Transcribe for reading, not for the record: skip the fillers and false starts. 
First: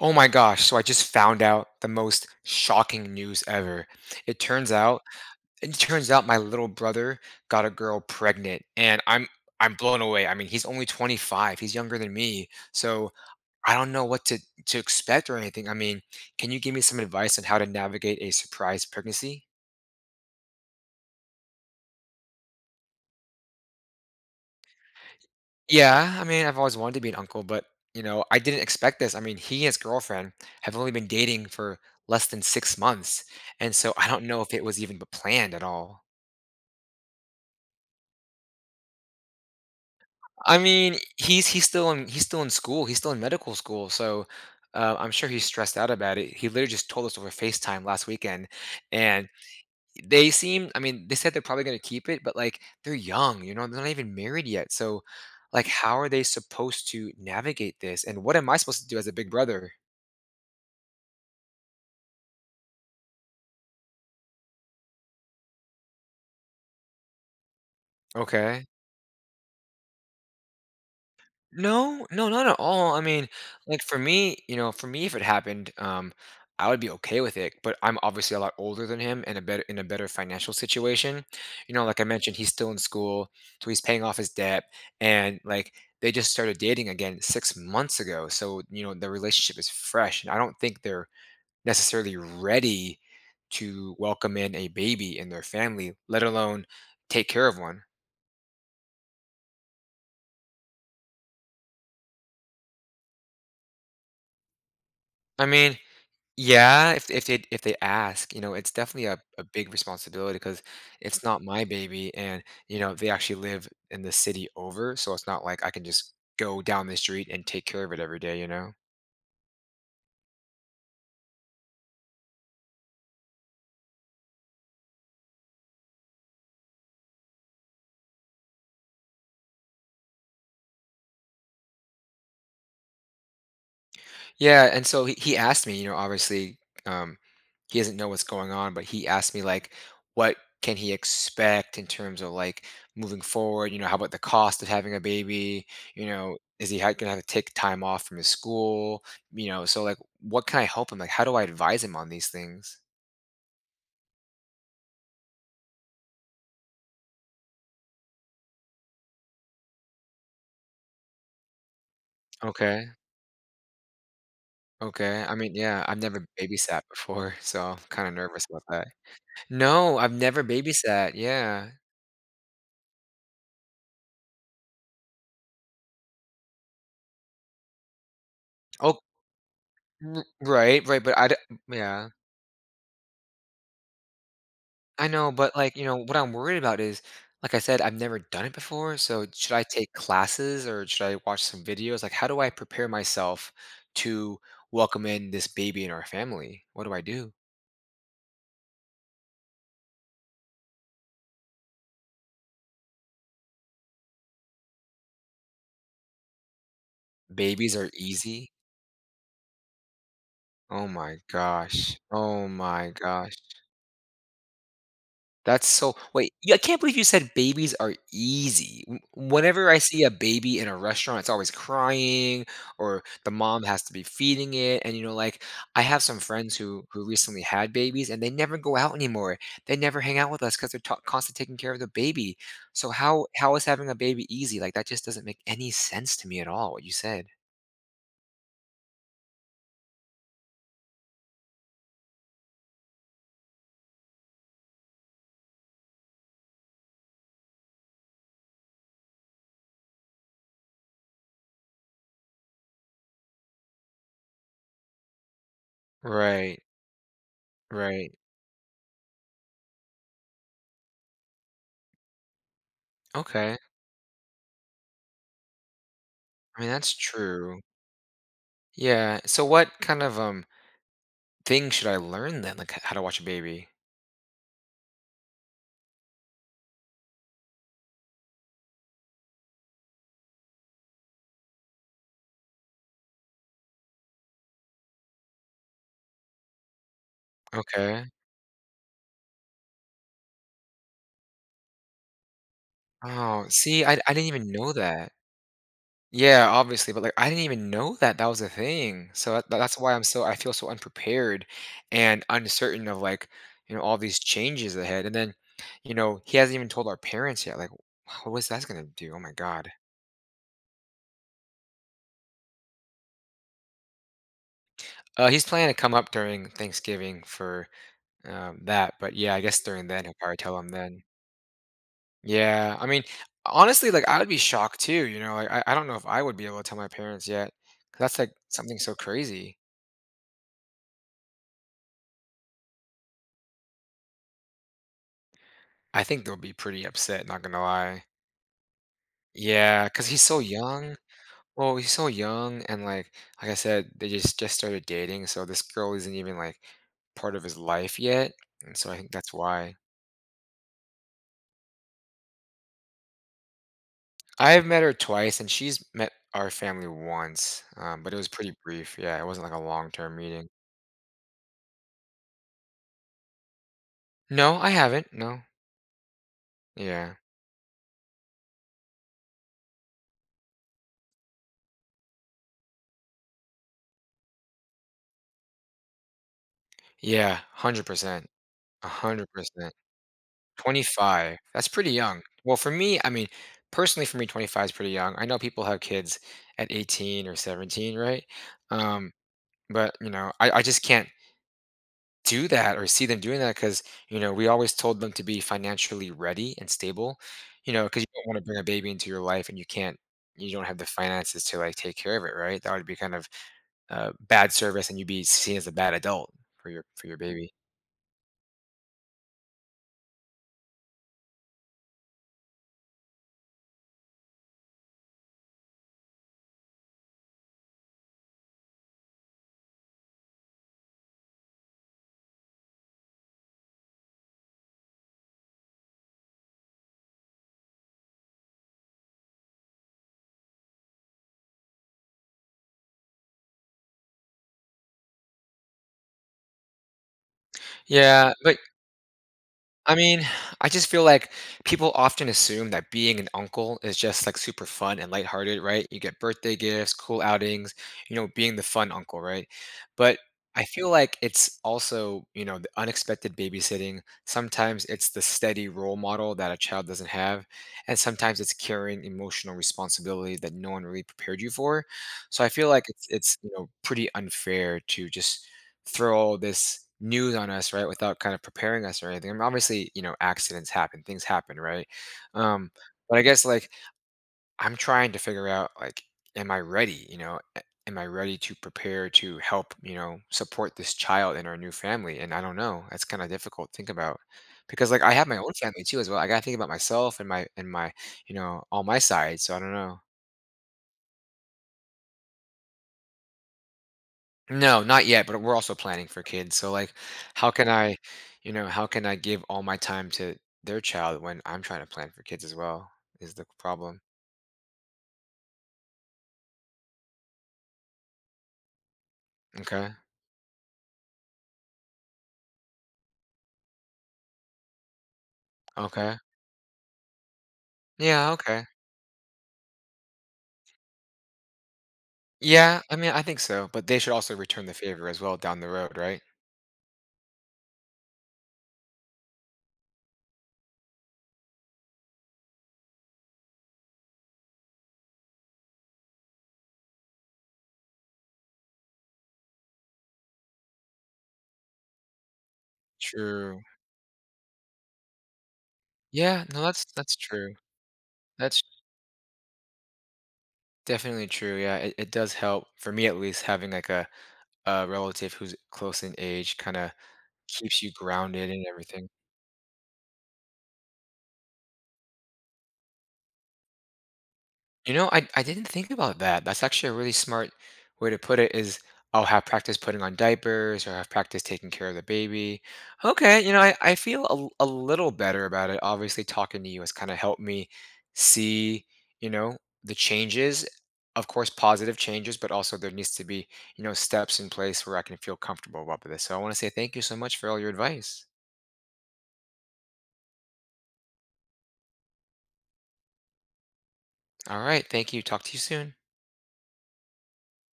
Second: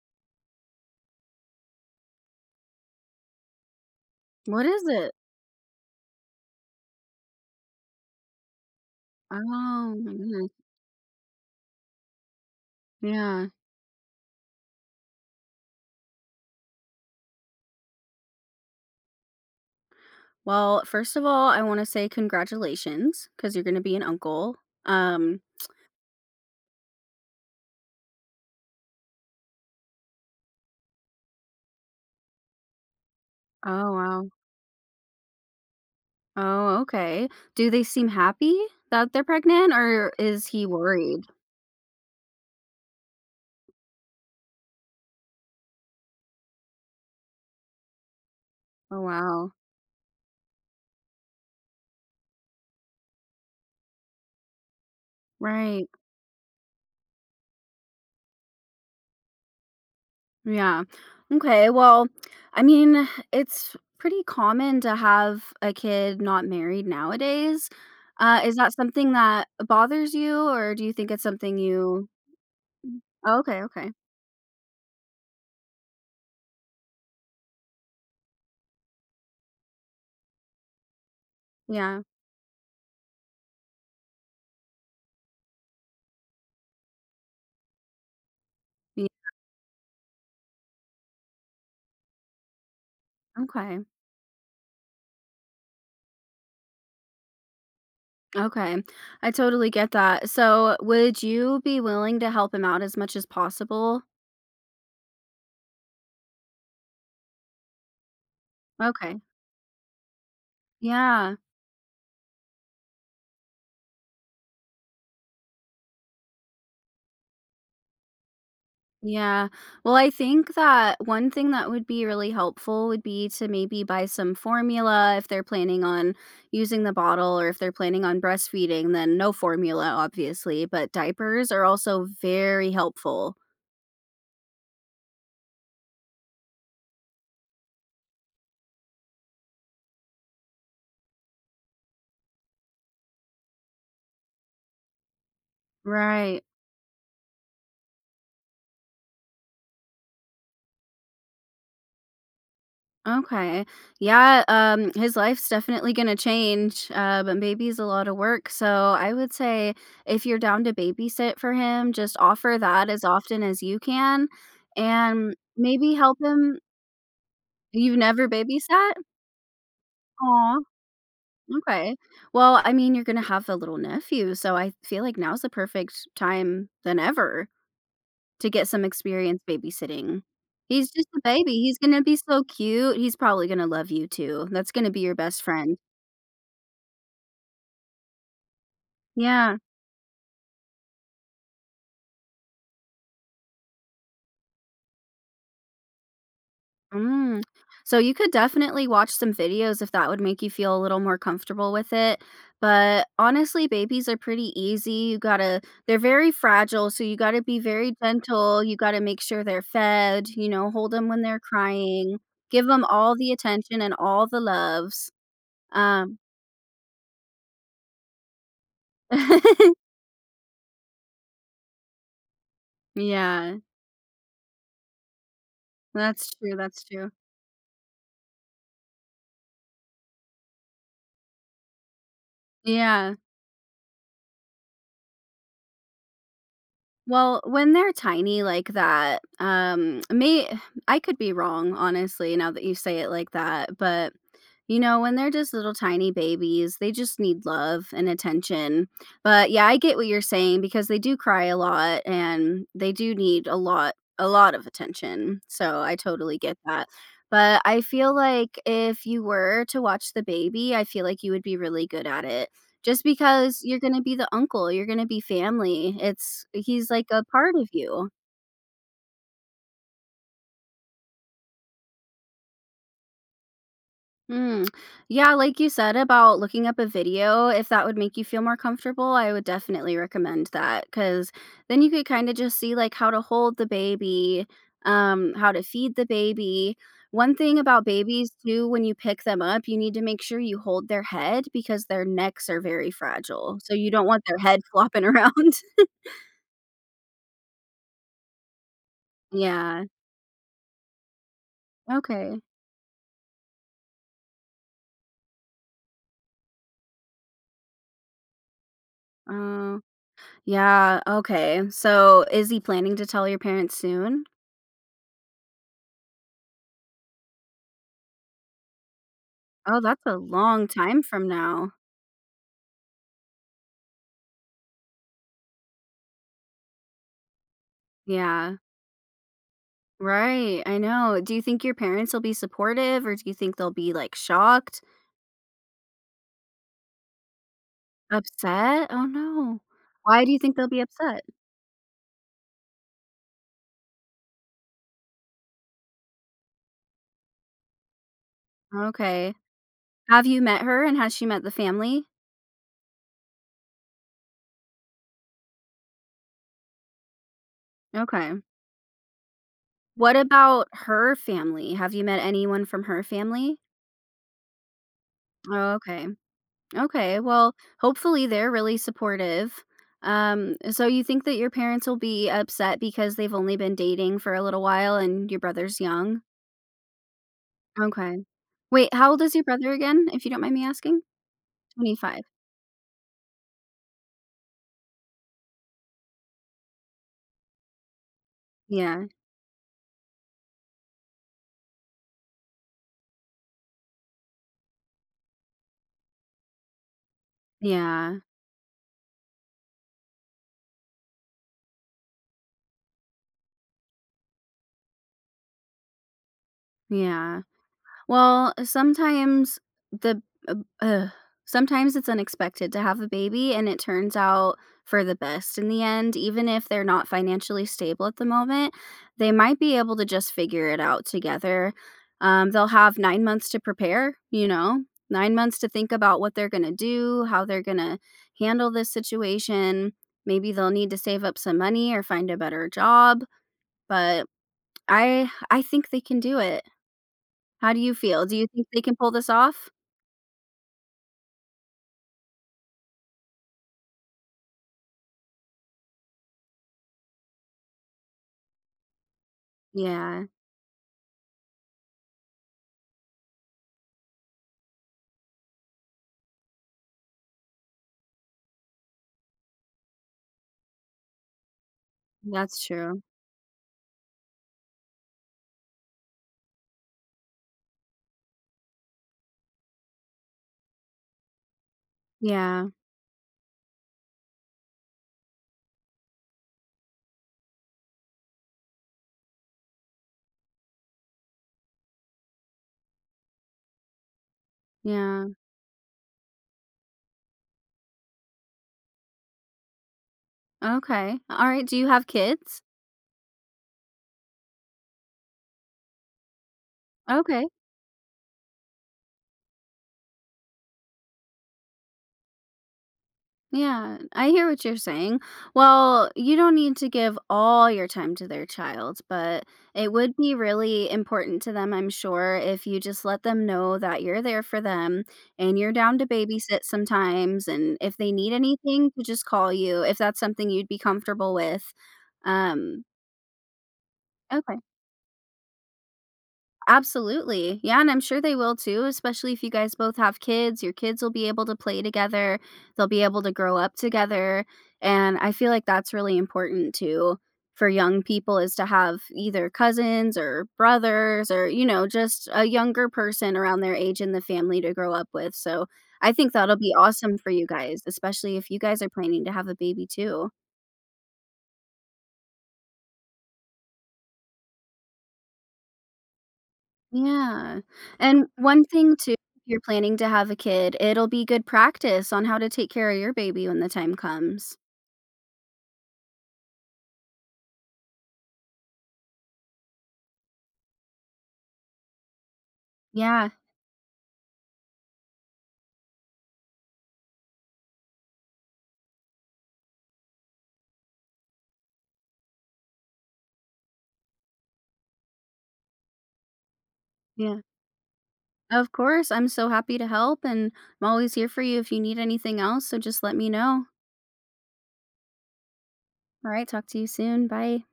Oh my gosh, so I just found out the most shocking news ever. It What turns is out it? it turns out my little brother got a girl pregnant, and I'm Oh I'm blown my away. I mean, goodness. he's only 25. He's younger than me. So, Yeah. I don't know what to expect or anything. I mean, can you give me some advice on how to navigate a surprise pregnancy? Well, first of all, I wanna say congratulations because you're gonna be an uncle. Um Yeah, I mean, I've always wanted to be an uncle, but you know, I didn't expect this. I mean, he and his girlfriend have only been dating for less than 6 months, and Oh, so I don't wow. know if it was even planned at all. Oh, okay. Do they seem happy that they're pregnant, or is I he mean, worried? He's still in school. He's still in medical school, so I'm sure he's stressed out about it. He literally just told us over FaceTime last weekend, Oh, and wow. they seem. I mean, they said they're probably going to keep it, but like they're young, you know, they're not even married yet. So, like, Right. how are they supposed to navigate this? And what am I supposed to do as a big brother? Yeah. Okay, well, I mean, it's pretty common to have a kid not married nowadays. Is Okay. that something that bothers you, or do you think it's something No, you no, not at all. I mean, Oh, okay, okay. For me, if it happened, I would be okay with it. But I'm obviously a lot older than him and a better financial situation. You know, like Yeah. I mentioned, he's still in school, so he's paying off his debt, and like they just started dating again 6 months ago. So you know, the relationship is fresh, and I don't think they're necessarily ready Okay. to welcome in a baby in their family, let alone take care of one. Okay. I totally get that. So, would you be willing to help him out as much as possible? I mean, yeah, if they ask, you know, it's definitely Okay. a big responsibility because it's Yeah. not my baby, and you know, they actually live in the city over, so it's not like I can just go down the street and take care of it every day, you know? Yeah. Well, I think that one thing that would be really helpful would be to maybe buy some formula if they're planning on using the bottle or if they're planning on breastfeeding, then no formula, obviously, but diapers are also very helpful. Yeah, and so he asked me, you know, obviously, um, he doesn't know what's going on, but he asked me, like, what can he expect in terms of, like, moving forward? You know, how about the cost of having a baby? You know, Right. is gonna have to take time off from his school? You know, so like, what can I help him? Like, how do I advise him on these things? Okay. Yeah, his life's definitely gonna change, but baby's a lot of work, so I would say if you're down to babysit for him, just offer Okay, that as often as you can, okay. I and mean, yeah, maybe I've help never him babysat before, so I'm You've kind of never nervous about that. babysat? No, I've never Aw, babysat. Yeah. okay. Well, I mean, you're gonna have a little nephew, so I feel like now's the perfect time than ever to get some Oh, experience babysitting. Right, He's right. just a baby, he's gonna Yeah. be so cute, he's probably gonna love you too, that's gonna be I your know, best but, like, friend. you know, what I'm worried about is, like I said, I've never done it before, so should Yeah. I take classes or should I watch some videos? Like, how do I prepare myself to welcome in this baby in our family? What do I do? Mm. So you could definitely watch some videos if that would make you feel a little more comfortable with it. But honestly, babies are pretty easy. You gotta, they're very fragile. So you gotta be Babies are very easy? gentle. You gotta make sure they're fed, you know, Oh hold them my when they're gosh. crying, Oh give them my all the gosh. attention and all the loves. That's so Um, wait, yeah, I can't believe you said babies are easy. W Whenever I see a baby in a restaurant, it's always crying or the yeah, mom has to be feeding it, and, you know, like, I have some that's friends true. who That's who true. recently had babies, and they never go out anymore. They never hang out with us because 'cause they're ta constantly taking care of the baby. So Yeah. How is having a baby easy? Like, that just doesn't make any sense to me at all, what you said. Well, when they're tiny like that, may I could be wrong, honestly, now that you say it like that, but you know, when they're just little tiny babies, they just need love and attention. But yeah, I get what you're saying because they do cry a lot and they do need a lot of attention. So I totally get Right, that. But I right. feel like if you were to watch the baby, I feel like you would be really good at it. Just Okay. because you're going to be the uncle, you're going to be family. It's I mean, he's that's like a part true. of you. Yeah, so what kind of, things should I learn then? Like, h how to watch a baby? Mm. Yeah, like you said about looking up a video, if that would make you feel more comfortable, I would definitely recommend that because then you could kind of just see like how to hold the baby, how to feed the baby. One thing about Okay. babies too, when you pick them up, you need to make sure you hold their head because their necks are very Oh, fragile. So see, you don't I want didn't their even head know flopping that. around. Yeah, obviously, but, like, I didn't even know that that was a thing. So that's Yeah. why I'm so I feel so unprepared and Okay. uncertain of, like, you know, all these changes ahead, and then, you know, he hasn't even told our parents yet, like, wh- what is that's gonna do? Oh my god. Oh, yeah. Okay. So is he planning to tell your parents soon? He's planning to come up during Thanksgiving for, that, but yeah, I guess Oh, during then, that's he'll a probably tell long them then. time from now. Yeah, I mean, honestly, like I would be shocked too. You know, I don't know if I would be able to tell my parents yet. 'Cause that's like Yeah. something so crazy. Right, I know. Do you think your parents will be supportive, or do you think they'll be, like, shocked? I think they'll be pretty upset. Not gonna lie. Upset? Oh, no. Yeah, because he's Why do so you think they'll be young. upset? Well, he's so young, and like I said, they just started dating, so this girl isn't even like part of his life yet, and so I think that's Okay. why. Have you met her, and has she met the family? I've met her twice, and she's met our family once, but it was Okay. pretty brief. Yeah, it wasn't like a long What term meeting. about her family? Have you met anyone from her family? No, I haven't. No. Oh, okay. Yeah. Okay, well, hopefully they're really supportive. So you think that your parents will be upset because they've only been dating for a little while and your brother's young? Yeah, Okay. 100%, Wait, how old is your brother 100%. again, if you don't mind me asking? 25, that's pretty 25. young. Well, for me, I mean, personally for me, 25 is pretty young. I know people have kids at 18 or 17, right? Yeah. Um, but, you know, I just can't do that or see them doing that because, you know, we always told them to be financially ready and stable, you know, because you Yeah. don't want to bring a baby into your life and you can't, you don't have the finances to like take care of it, right? That would be kind of bad service, and you'd be seen as a bad adult for your Yeah. baby. Well, sometimes the uh, ugh, sometimes it's unexpected to have a baby and it turns out for the best in the end, even if they're not financially stable at the moment, they might be able to just figure it out together. They'll have 9 months to prepare, you know, 9 months to think about what they're going to do, how they're going to handle this situation. Maybe they'll need to save up some money or find a better job, but I think they can do it. How do you feel? Yeah, Do you but think they can pull this off? I mean, I just feel like people often assume that being an uncle is just like super fun and lighthearted, right? You get birthday gifts, cool outings, you know, being the fun uncle, right? But Yeah, I feel like it's also, you know, the unexpected babysitting. Sometimes it's the steady role model that a child doesn't have. And sometimes it's carrying emotional responsibility that no one really prepared you for. So I that's feel like true. It's, you know, pretty unfair to just throw all this news on us, right, without kind of preparing us or anything. I mean, obviously, you know, accidents happen, things happen, right? Yeah, Um, but I guess like I'm trying to figure out like, am I ready? You know, am I ready to prepare to help? You know, support this child in our new family? And I don't know. That's kind of difficult to think about because like I have yeah. my own family too as well. I got to think about myself and my you know all my sides. So I don't know. Okay. Alright, do you have kids? No, not yet, but we're also planning for kids. So like Okay. how can I, you know, how can I give all my time to their child when I'm trying to plan for kids as well is the Yeah, problem. I hear what you're saying. Well, you don't need to give all your time to their child, but Okay. it would be really important to them, I'm sure, if you just let them know that you're there for them and you're down to Okay. babysit sometimes, and if they Yeah, need okay. anything to just call you, if that's something you'd be comfortable with. Yeah, Um, I mean, I think so, but they should also okay. return the favor as well down the road, right? Absolutely. Yeah, and I'm sure they will too, especially if you guys both have kids. Your kids will be able to play together. They'll be able to grow up together, and I feel like that's really important too for young people is to have either cousins or brothers or, you know, just a younger person around True. their age in the family to grow up with. So, I think Yeah, that'll no, be that's awesome for you true. guys, especially if you That's guys are planning to have a baby too. definitely true. Yeah, it does help for me at least having like a relative who's close in age kind of Yeah, keeps you and grounded and one thing everything. too, if you're planning to have a kid, it'll be good practice on how to take care of your baby when the time comes. You know, I didn't think about that. That's actually a really smart way to put it is I'll have practice putting on diapers or have practice taking care of the baby. Yeah, Okay, you know, I feel a, a little better about it. Obviously, talking to you has kind of helped me see, you know, the changes. Of course, positive changes, but also there needs to be, you know, steps in place where I can feel comfortable about this. So I want to say thank you so much yeah. for all your advice. Of course, I'm so happy to help, and I'm always here for you if you need anything else, so just let me know. All right, thank you. Talk to you soon. Alright, talk to you soon, bye.